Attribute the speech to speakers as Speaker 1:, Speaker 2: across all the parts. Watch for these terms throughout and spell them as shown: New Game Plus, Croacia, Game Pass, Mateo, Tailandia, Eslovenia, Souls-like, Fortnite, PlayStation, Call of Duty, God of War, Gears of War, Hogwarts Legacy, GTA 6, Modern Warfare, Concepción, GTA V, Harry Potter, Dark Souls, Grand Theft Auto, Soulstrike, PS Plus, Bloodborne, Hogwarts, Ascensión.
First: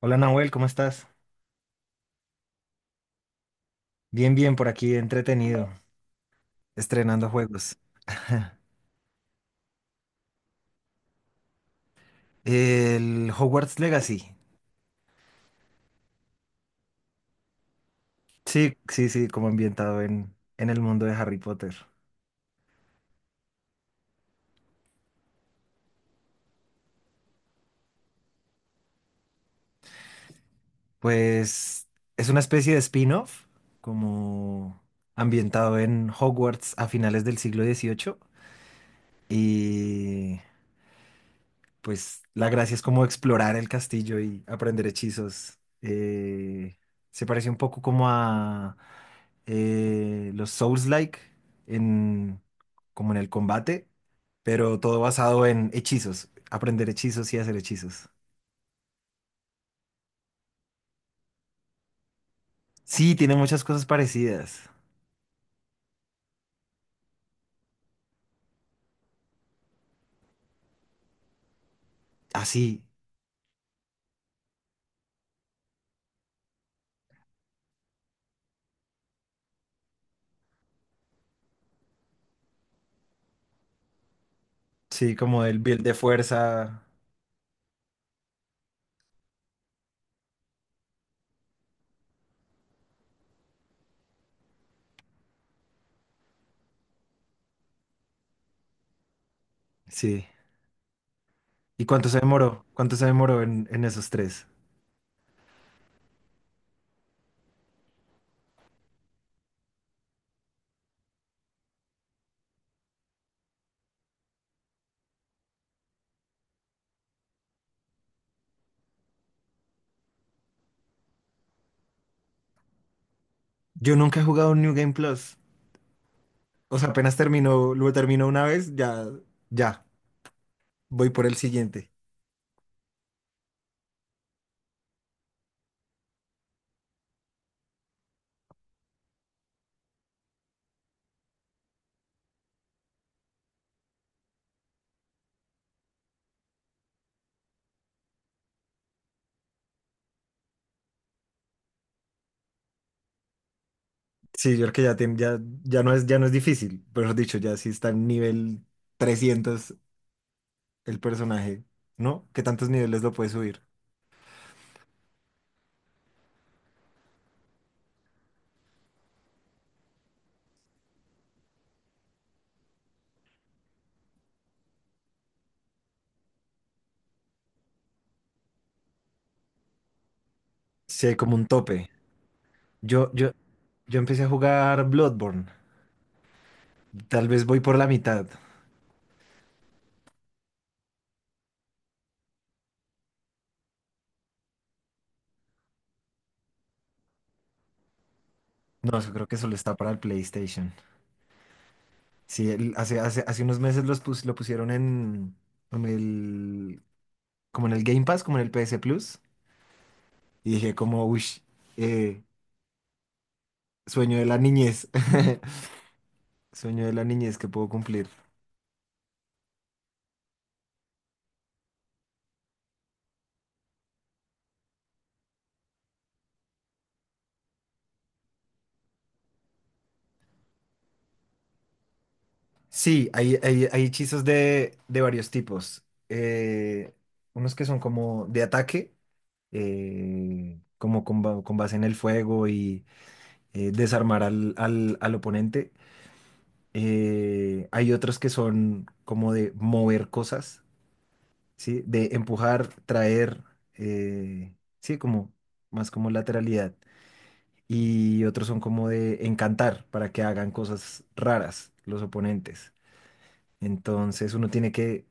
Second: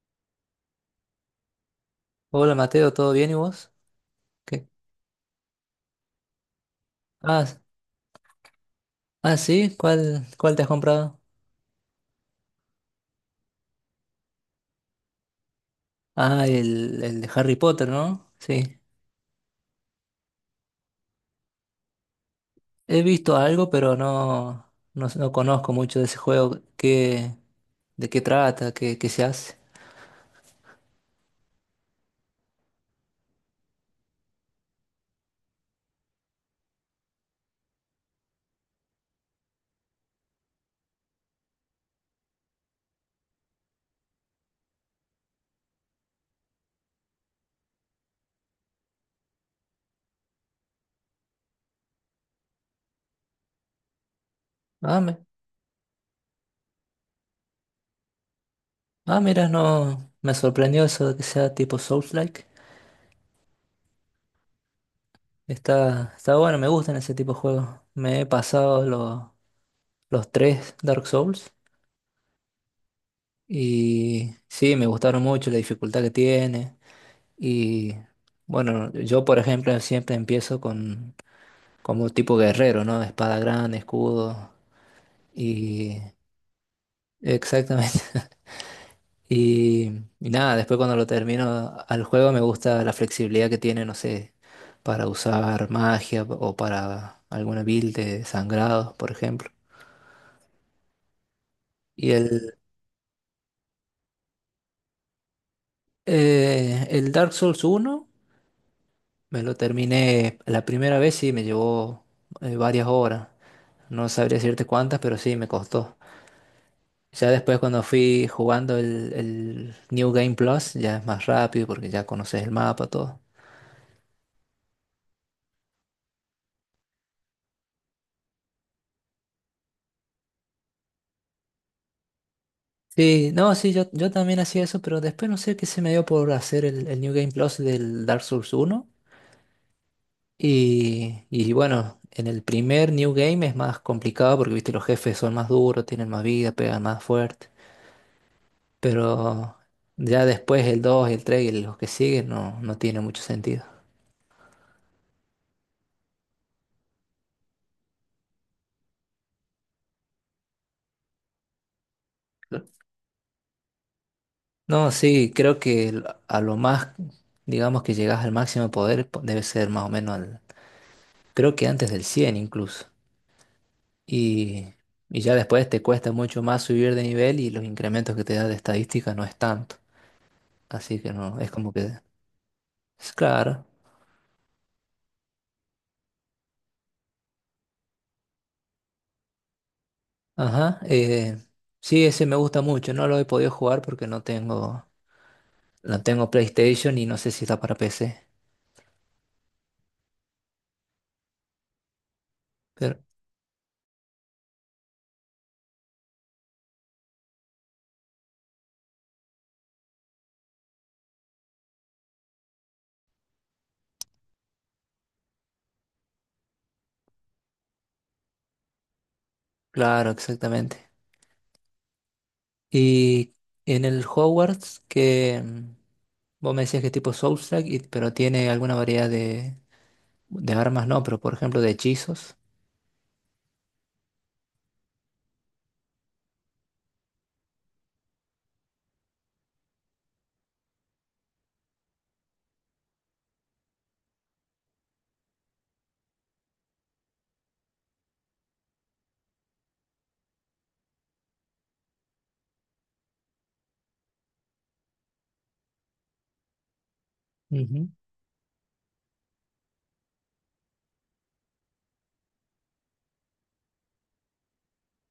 Speaker 1: Hola Nahuel, ¿cómo estás?
Speaker 2: Hola Mateo, ¿todo bien y vos?
Speaker 1: Bien, bien,
Speaker 2: ¿Qué?
Speaker 1: por aquí, entretenido, estrenando
Speaker 2: Ah, s-
Speaker 1: juegos.
Speaker 2: ah, sí, ¿cuál te has comprado?
Speaker 1: El Hogwarts Legacy.
Speaker 2: Ah, el de Harry Potter, ¿no?
Speaker 1: Sí,
Speaker 2: Sí.
Speaker 1: sí, sí, como ambientado en el mundo de Harry Potter.
Speaker 2: He visto algo, pero no conozco mucho de ese juego. ¿Qué, de qué trata? ¿Qué, qué se hace?
Speaker 1: Pues es una especie de spin-off, como ambientado en Hogwarts a finales del siglo XVIII. Pues la gracia es como explorar el castillo y aprender hechizos. Se parece un poco como a los Souls-like en, como en el combate, pero todo
Speaker 2: Ah, me-
Speaker 1: basado en hechizos, aprender hechizos y hacer hechizos.
Speaker 2: ah, mira, no, me sorprendió eso de que sea tipo Souls-like.
Speaker 1: Sí, tiene muchas cosas parecidas.
Speaker 2: Está bueno, me gustan ese tipo de juegos. Me he pasado lo- Los tres Dark Souls
Speaker 1: Así,
Speaker 2: y sí, me gustaron mucho la dificultad que tiene. Y bueno, yo por ejemplo siempre empiezo con como tipo guerrero, ¿no? Espada grande, escudo
Speaker 1: sí, sí, como el build de
Speaker 2: y
Speaker 1: fuerza.
Speaker 2: exactamente. Y, y nada, después cuando lo termino al juego me gusta la flexibilidad que tiene, no sé, para usar magia o para alguna build de sangrados, por ejemplo.
Speaker 1: Sí. ¿Y cuánto
Speaker 2: Y
Speaker 1: se
Speaker 2: el,
Speaker 1: demoró? ¿Cuánto se demoró en esos tres?
Speaker 2: el Dark Souls uno me lo terminé la primera vez, sí, me llevó varias horas. No sabría decirte cuántas, pero sí, me costó. Ya después cuando fui jugando el New Game Plus, ya es más rápido porque ya conoces el mapa, todo.
Speaker 1: Yo nunca he jugado un New Game Plus. O sea, apenas terminó, lo terminó una vez, ya, ya, voy por el siguiente.
Speaker 2: Sí, no, sí, yo también hacía eso, pero después no sé qué se me dio por hacer el New Game Plus del Dark Souls uno. Y bueno, en el primer New Game es más complicado porque, viste, los jefes son más duros, tienen más vida, pegan más fuerte. Pero ya después el 2 el 3 y los que siguen no, no tiene mucho sentido.
Speaker 1: Sí, yo creo que ya, ya no es difícil, pero dicho, ya sí está en nivel 300 el personaje, ¿no? ¿Qué tantos niveles lo puede subir?
Speaker 2: No, sí, a lo más, digamos que llegas al máximo poder, debe ser más o menos al, creo que antes del 100 incluso. Y, y ya después te cuesta mucho más subir de nivel y los incrementos que te da de estadística no es tanto. Así
Speaker 1: Sí,
Speaker 2: que
Speaker 1: hay como
Speaker 2: no,
Speaker 1: un
Speaker 2: es como
Speaker 1: tope.
Speaker 2: que,
Speaker 1: Yo,
Speaker 2: es
Speaker 1: yo,
Speaker 2: claro.
Speaker 1: yo empecé a jugar Bloodborne. Tal vez voy por la mitad.
Speaker 2: Ajá. Sí, ese me gusta mucho. No lo he podido jugar porque no tengo, No tengo PlayStation y no sé si está para PC.
Speaker 1: No, yo creo que solo está para el PlayStation. Sí,
Speaker 2: Pero,
Speaker 1: hace unos meses lo pusieron en el, como en el Game Pass, como en el PS Plus. Y dije como, uy, eh, sueño de la niñez, sueño de la niñez que puedo cumplir.
Speaker 2: claro, exactamente. Y en el Hogwarts que... Vos me decías que es tipo Soulstrike, pero tiene alguna variedad de armas, no, pero por ejemplo de hechizos.
Speaker 1: Sí, hay hechizos de varios tipos. Unos que son como de ataque, como con base en el fuego y desarmar al oponente. Hay otros que son como de mover cosas, ¿sí? De empujar, traer, eh, sí, como más como lateralidad.
Speaker 2: Ujú,
Speaker 1: Y otros son como de encantar para que hagan cosas raras los oponentes. Entonces uno tiene que,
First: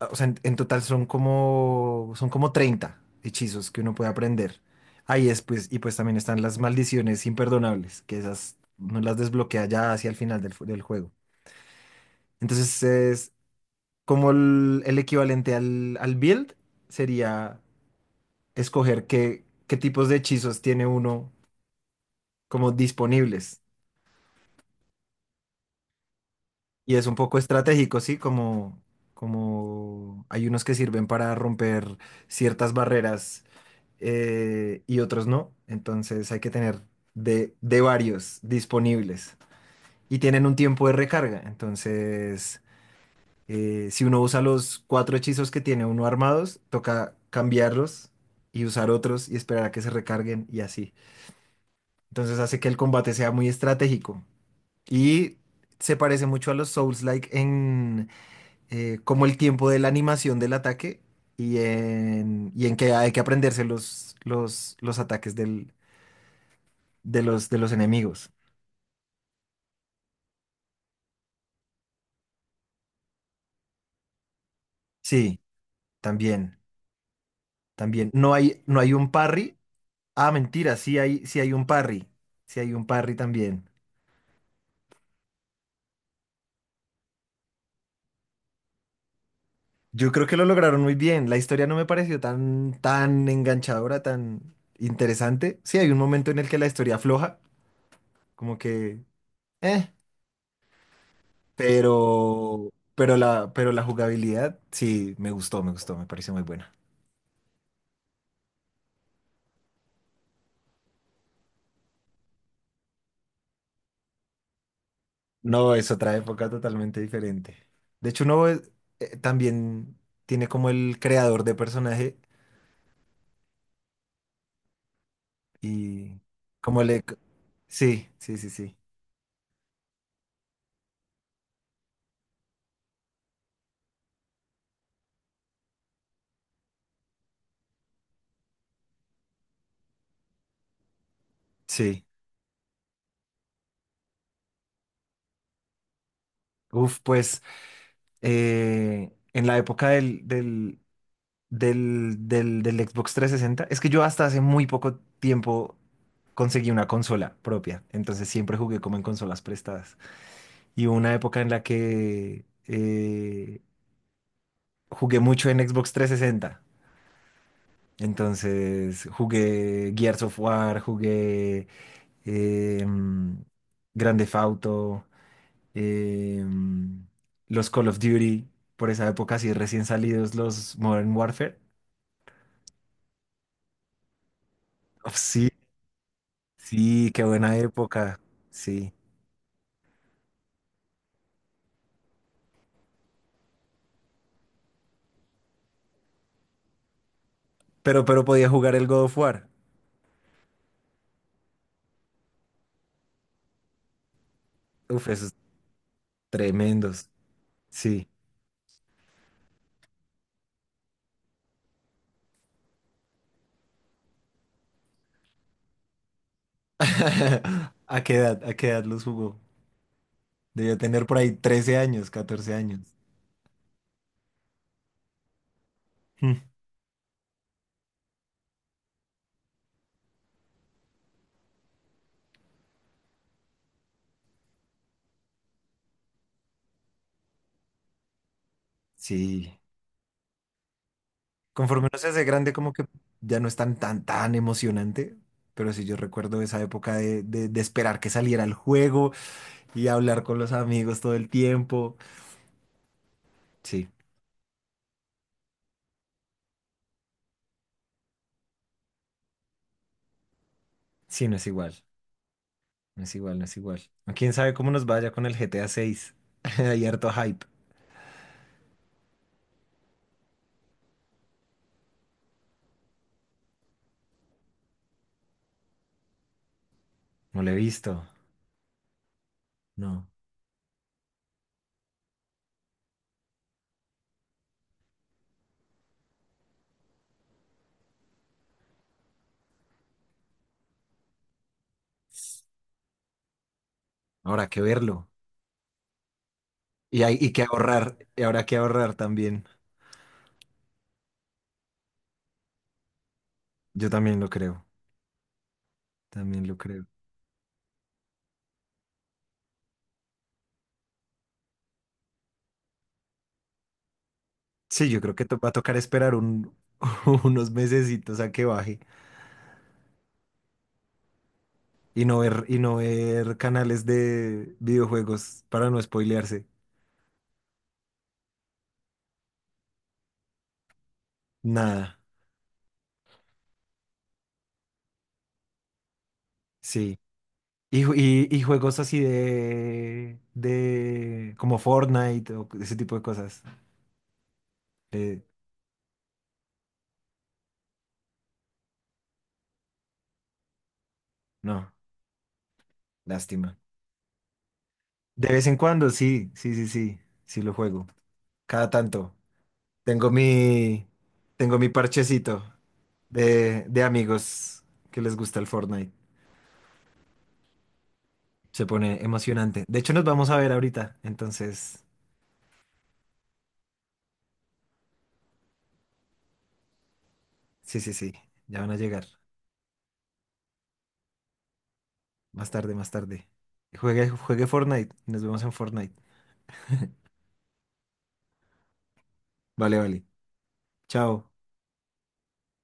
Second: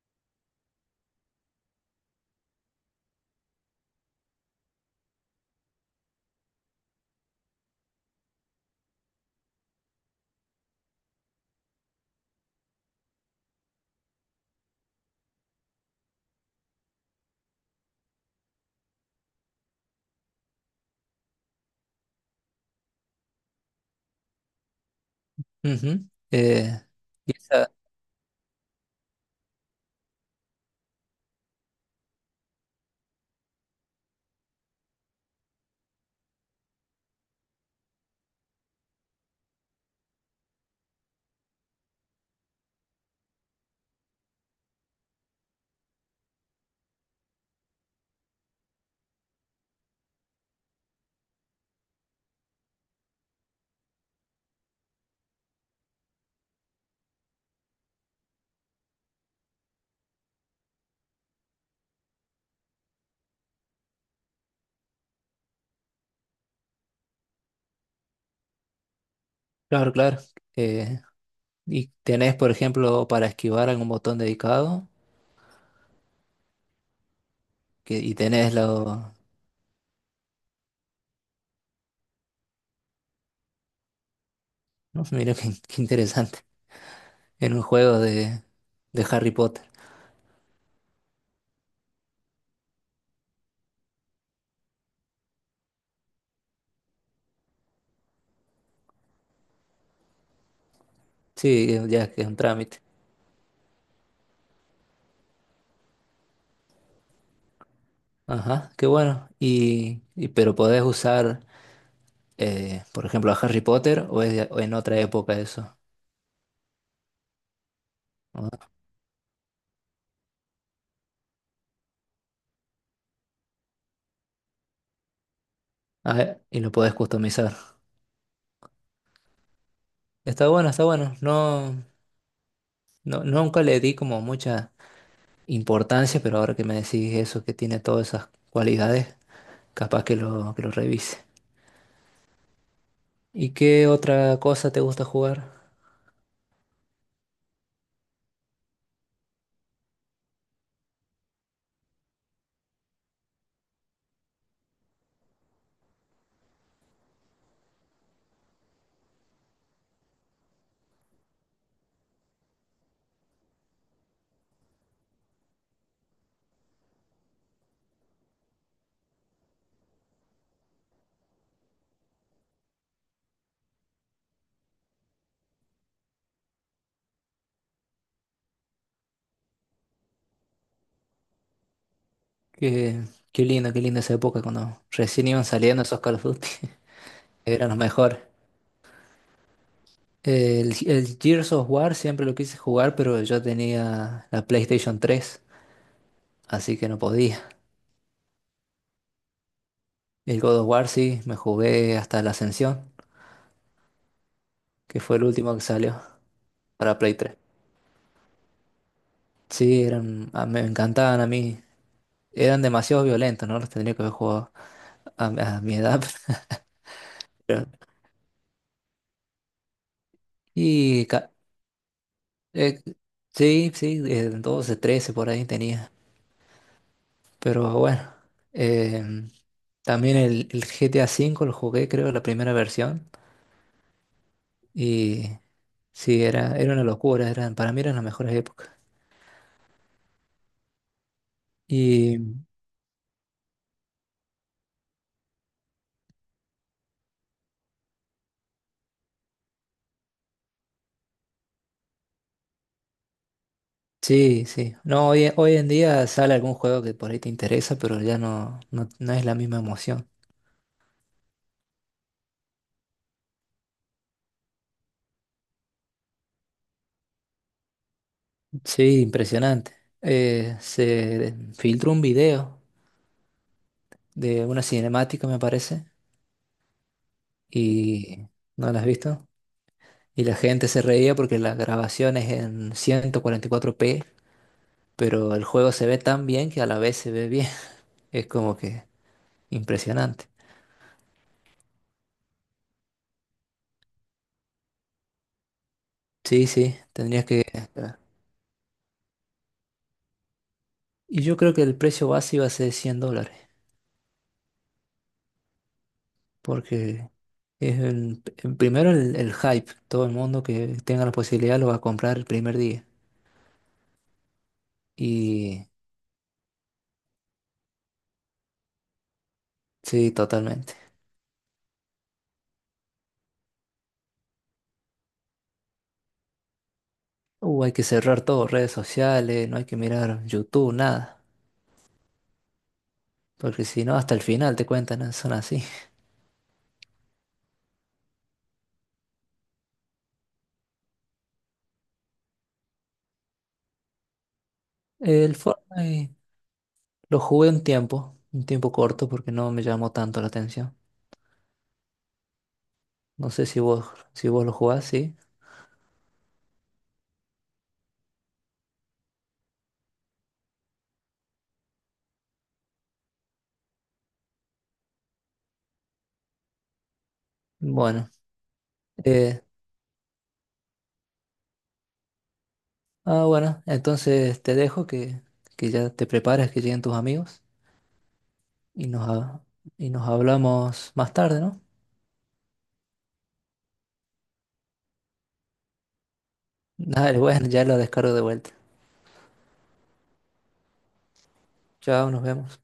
Speaker 1: o sea, en total son como 30 hechizos que uno puede aprender. Ahí es, pues, y pues también están las maldiciones imperdonables, que esas uno las desbloquea ya hacia el final del juego. Entonces es como el equivalente al build sería escoger qué tipos de hechizos tiene uno como disponibles.
Speaker 2: ujú.
Speaker 1: Y es un
Speaker 2: Y
Speaker 1: poco
Speaker 2: esa-
Speaker 1: estratégico, ¿sí? Como hay unos que sirven para romper ciertas barreras y otros no. Entonces hay que tener de varios disponibles. Y tienen un tiempo de recarga. Entonces, si uno usa los cuatro hechizos que tiene uno armados, toca cambiarlos y usar otros y esperar a que se recarguen y así. Entonces hace que el combate sea muy estratégico. Y se parece mucho a los Souls-like como el tiempo de la animación del ataque y en que hay que aprenderse los ataques de los enemigos.
Speaker 2: claro, claro. eh, y tenés, por ejemplo, para esquivar algún botón dedicado,
Speaker 1: Sí, también,
Speaker 2: que,
Speaker 1: también.
Speaker 2: y
Speaker 1: No
Speaker 2: tenés
Speaker 1: hay, no hay un
Speaker 2: lo...
Speaker 1: parry. Ah, mentira, sí hay un parry. Sí hay un parry también.
Speaker 2: No, mira qué, qué interesante. En un juego de Harry Potter.
Speaker 1: Yo creo que lo lograron muy bien. La historia no me pareció tan, tan enganchadora, tan interesante. Sí, hay un momento en el que la historia afloja, como que, eh,
Speaker 2: Sí, ya que es un
Speaker 1: Pero,
Speaker 2: trámite.
Speaker 1: pero la, pero la jugabilidad sí me gustó, me pareció muy buena.
Speaker 2: Ajá, qué bueno. Pero podés usar, por ejemplo, a Harry Potter o en otra época
Speaker 1: No,
Speaker 2: eso.
Speaker 1: es otra época totalmente diferente. De hecho, uno también tiene como el creador de personaje
Speaker 2: A
Speaker 1: y
Speaker 2: ver, y lo
Speaker 1: como
Speaker 2: podés
Speaker 1: le...
Speaker 2: customizar.
Speaker 1: Sí, sí, sí, sí,
Speaker 2: Está bueno. No, no, nunca le di como mucha importancia, pero ahora que me decís eso, que tiene todas esas cualidades, capaz que lo revise.
Speaker 1: sí.
Speaker 2: ¿Y qué otra cosa te gusta jugar?
Speaker 1: Uf, pues en la época del Xbox 360, es que yo hasta hace muy poco tiempo conseguí una consola propia, entonces siempre jugué como en consolas prestadas. Y hubo una época en la que jugué mucho en Xbox 360. Entonces jugué Gears of War, jugué em, Grand Theft Auto, em, los Call of Duty, por esa época, sí, recién salidos los Modern Warfare.
Speaker 2: Qué, qué linda esa época cuando
Speaker 1: Oh,
Speaker 2: recién iban
Speaker 1: sí,
Speaker 2: saliendo esos Call of Duty.
Speaker 1: sí, qué buena
Speaker 2: Eran los mejores.
Speaker 1: época, sí.
Speaker 2: El Gears of War siempre lo quise jugar, pero yo tenía la PlayStation 3 así que no podía.
Speaker 1: Pero podía jugar el God of War.
Speaker 2: El God of War sí, me jugué hasta la Ascensión, que
Speaker 1: Uf,
Speaker 2: fue el
Speaker 1: esos
Speaker 2: último que salió. Para
Speaker 1: tremendos,
Speaker 2: Play 3.
Speaker 1: sí.
Speaker 2: Sí, me encantaban a mí. Eran demasiado violentos, ¿no? Los tendría que haber jugado a, a mi edad. pero-
Speaker 1: A qué edad los jugó? Debía tener
Speaker 2: Y
Speaker 1: por ahí
Speaker 2: ca-
Speaker 1: 13 años, 14
Speaker 2: eh,
Speaker 1: años.
Speaker 2: sí, sí, 12, 13 por ahí tenía.
Speaker 1: Mm.
Speaker 2: Pero bueno, em, también el GTA V lo jugué, creo, la primera versión. Y sí, era una locura, para mí eran las mejores épocas.
Speaker 1: Sí, conforme uno se
Speaker 2: Y
Speaker 1: hace grande, como que ya no es tan, tan, tan emocionante. Pero sí, yo recuerdo esa época de esperar que saliera el juego y hablar con los amigos todo el tiempo. Sí,
Speaker 2: sí, sí. No, hoy en día sale algún juego que por ahí te interesa, pero ya no es la misma emoción.
Speaker 1: sí, no es igual. No es igual, no es igual. ¿Quién sabe cómo nos vaya con el GTA 6? Hay harto hype.
Speaker 2: Sí, impresionante. Se filtró un video de una cinemática, me parece,
Speaker 1: No lo he visto.
Speaker 2: y no la has visto.
Speaker 1: No.
Speaker 2: Y la gente se reía porque la grabación es en 144p, pero el juego se ve tan bien que a la vez se ve bien. Es como que impresionante.
Speaker 1: Habrá que verlo.
Speaker 2: Sí, sí,
Speaker 1: Y hay
Speaker 2: tendrías
Speaker 1: y que
Speaker 2: que...
Speaker 1: ahorrar. Y habrá que ahorrar también.
Speaker 2: Y yo creo que el precio base iba a ser 100 dólares,
Speaker 1: Yo también lo creo. También lo creo.
Speaker 2: porque es el primero, el hype. Todo el mundo que tenga la posibilidad lo va a comprar el primer día.
Speaker 1: Sí, yo creo que va a
Speaker 2: Y...
Speaker 1: tocar esperar unos mesecitos a que baje
Speaker 2: Sí, totalmente.
Speaker 1: y no ver, canales de videojuegos para no spoilearse.
Speaker 2: Hay que cerrar todo, redes sociales, no hay que mirar YouTube, nada.
Speaker 1: Nada,
Speaker 2: Porque si no, hasta el final te cuentan, ¿no? Son así.
Speaker 1: sí. Y juegos así de como Fortnite o ese tipo de cosas. Eh,
Speaker 2: El Fortnite lo jugué un tiempo corto, porque no me llamó tanto la atención.
Speaker 1: no,
Speaker 2: No sé
Speaker 1: lástima.
Speaker 2: si vos, si vos lo jugás, sí.
Speaker 1: De vez en cuando, sí, sí, sí, sí, sí lo juego. Cada tanto. Tengo mi, tengo mi parchecito de amigos que les gusta el Fortnite.
Speaker 2: Bueno,
Speaker 1: Se pone
Speaker 2: eh,
Speaker 1: emocionante. De hecho, nos vamos a ver ahorita. Entonces,
Speaker 2: bueno, entonces te dejo que ya te prepares, que lleguen tus amigos
Speaker 1: sí, sí, sí. Ya van a
Speaker 2: y
Speaker 1: llegar.
Speaker 2: nos, ha- y nos hablamos más tarde, ¿no?
Speaker 1: Más tarde, más tarde. Juegue, juegue Fortnite. Nos vemos en Fortnite.
Speaker 2: Dale, bueno, ya lo descargo de vuelta.
Speaker 1: Vale, vale. Chao.
Speaker 2: Chao, nos vemos.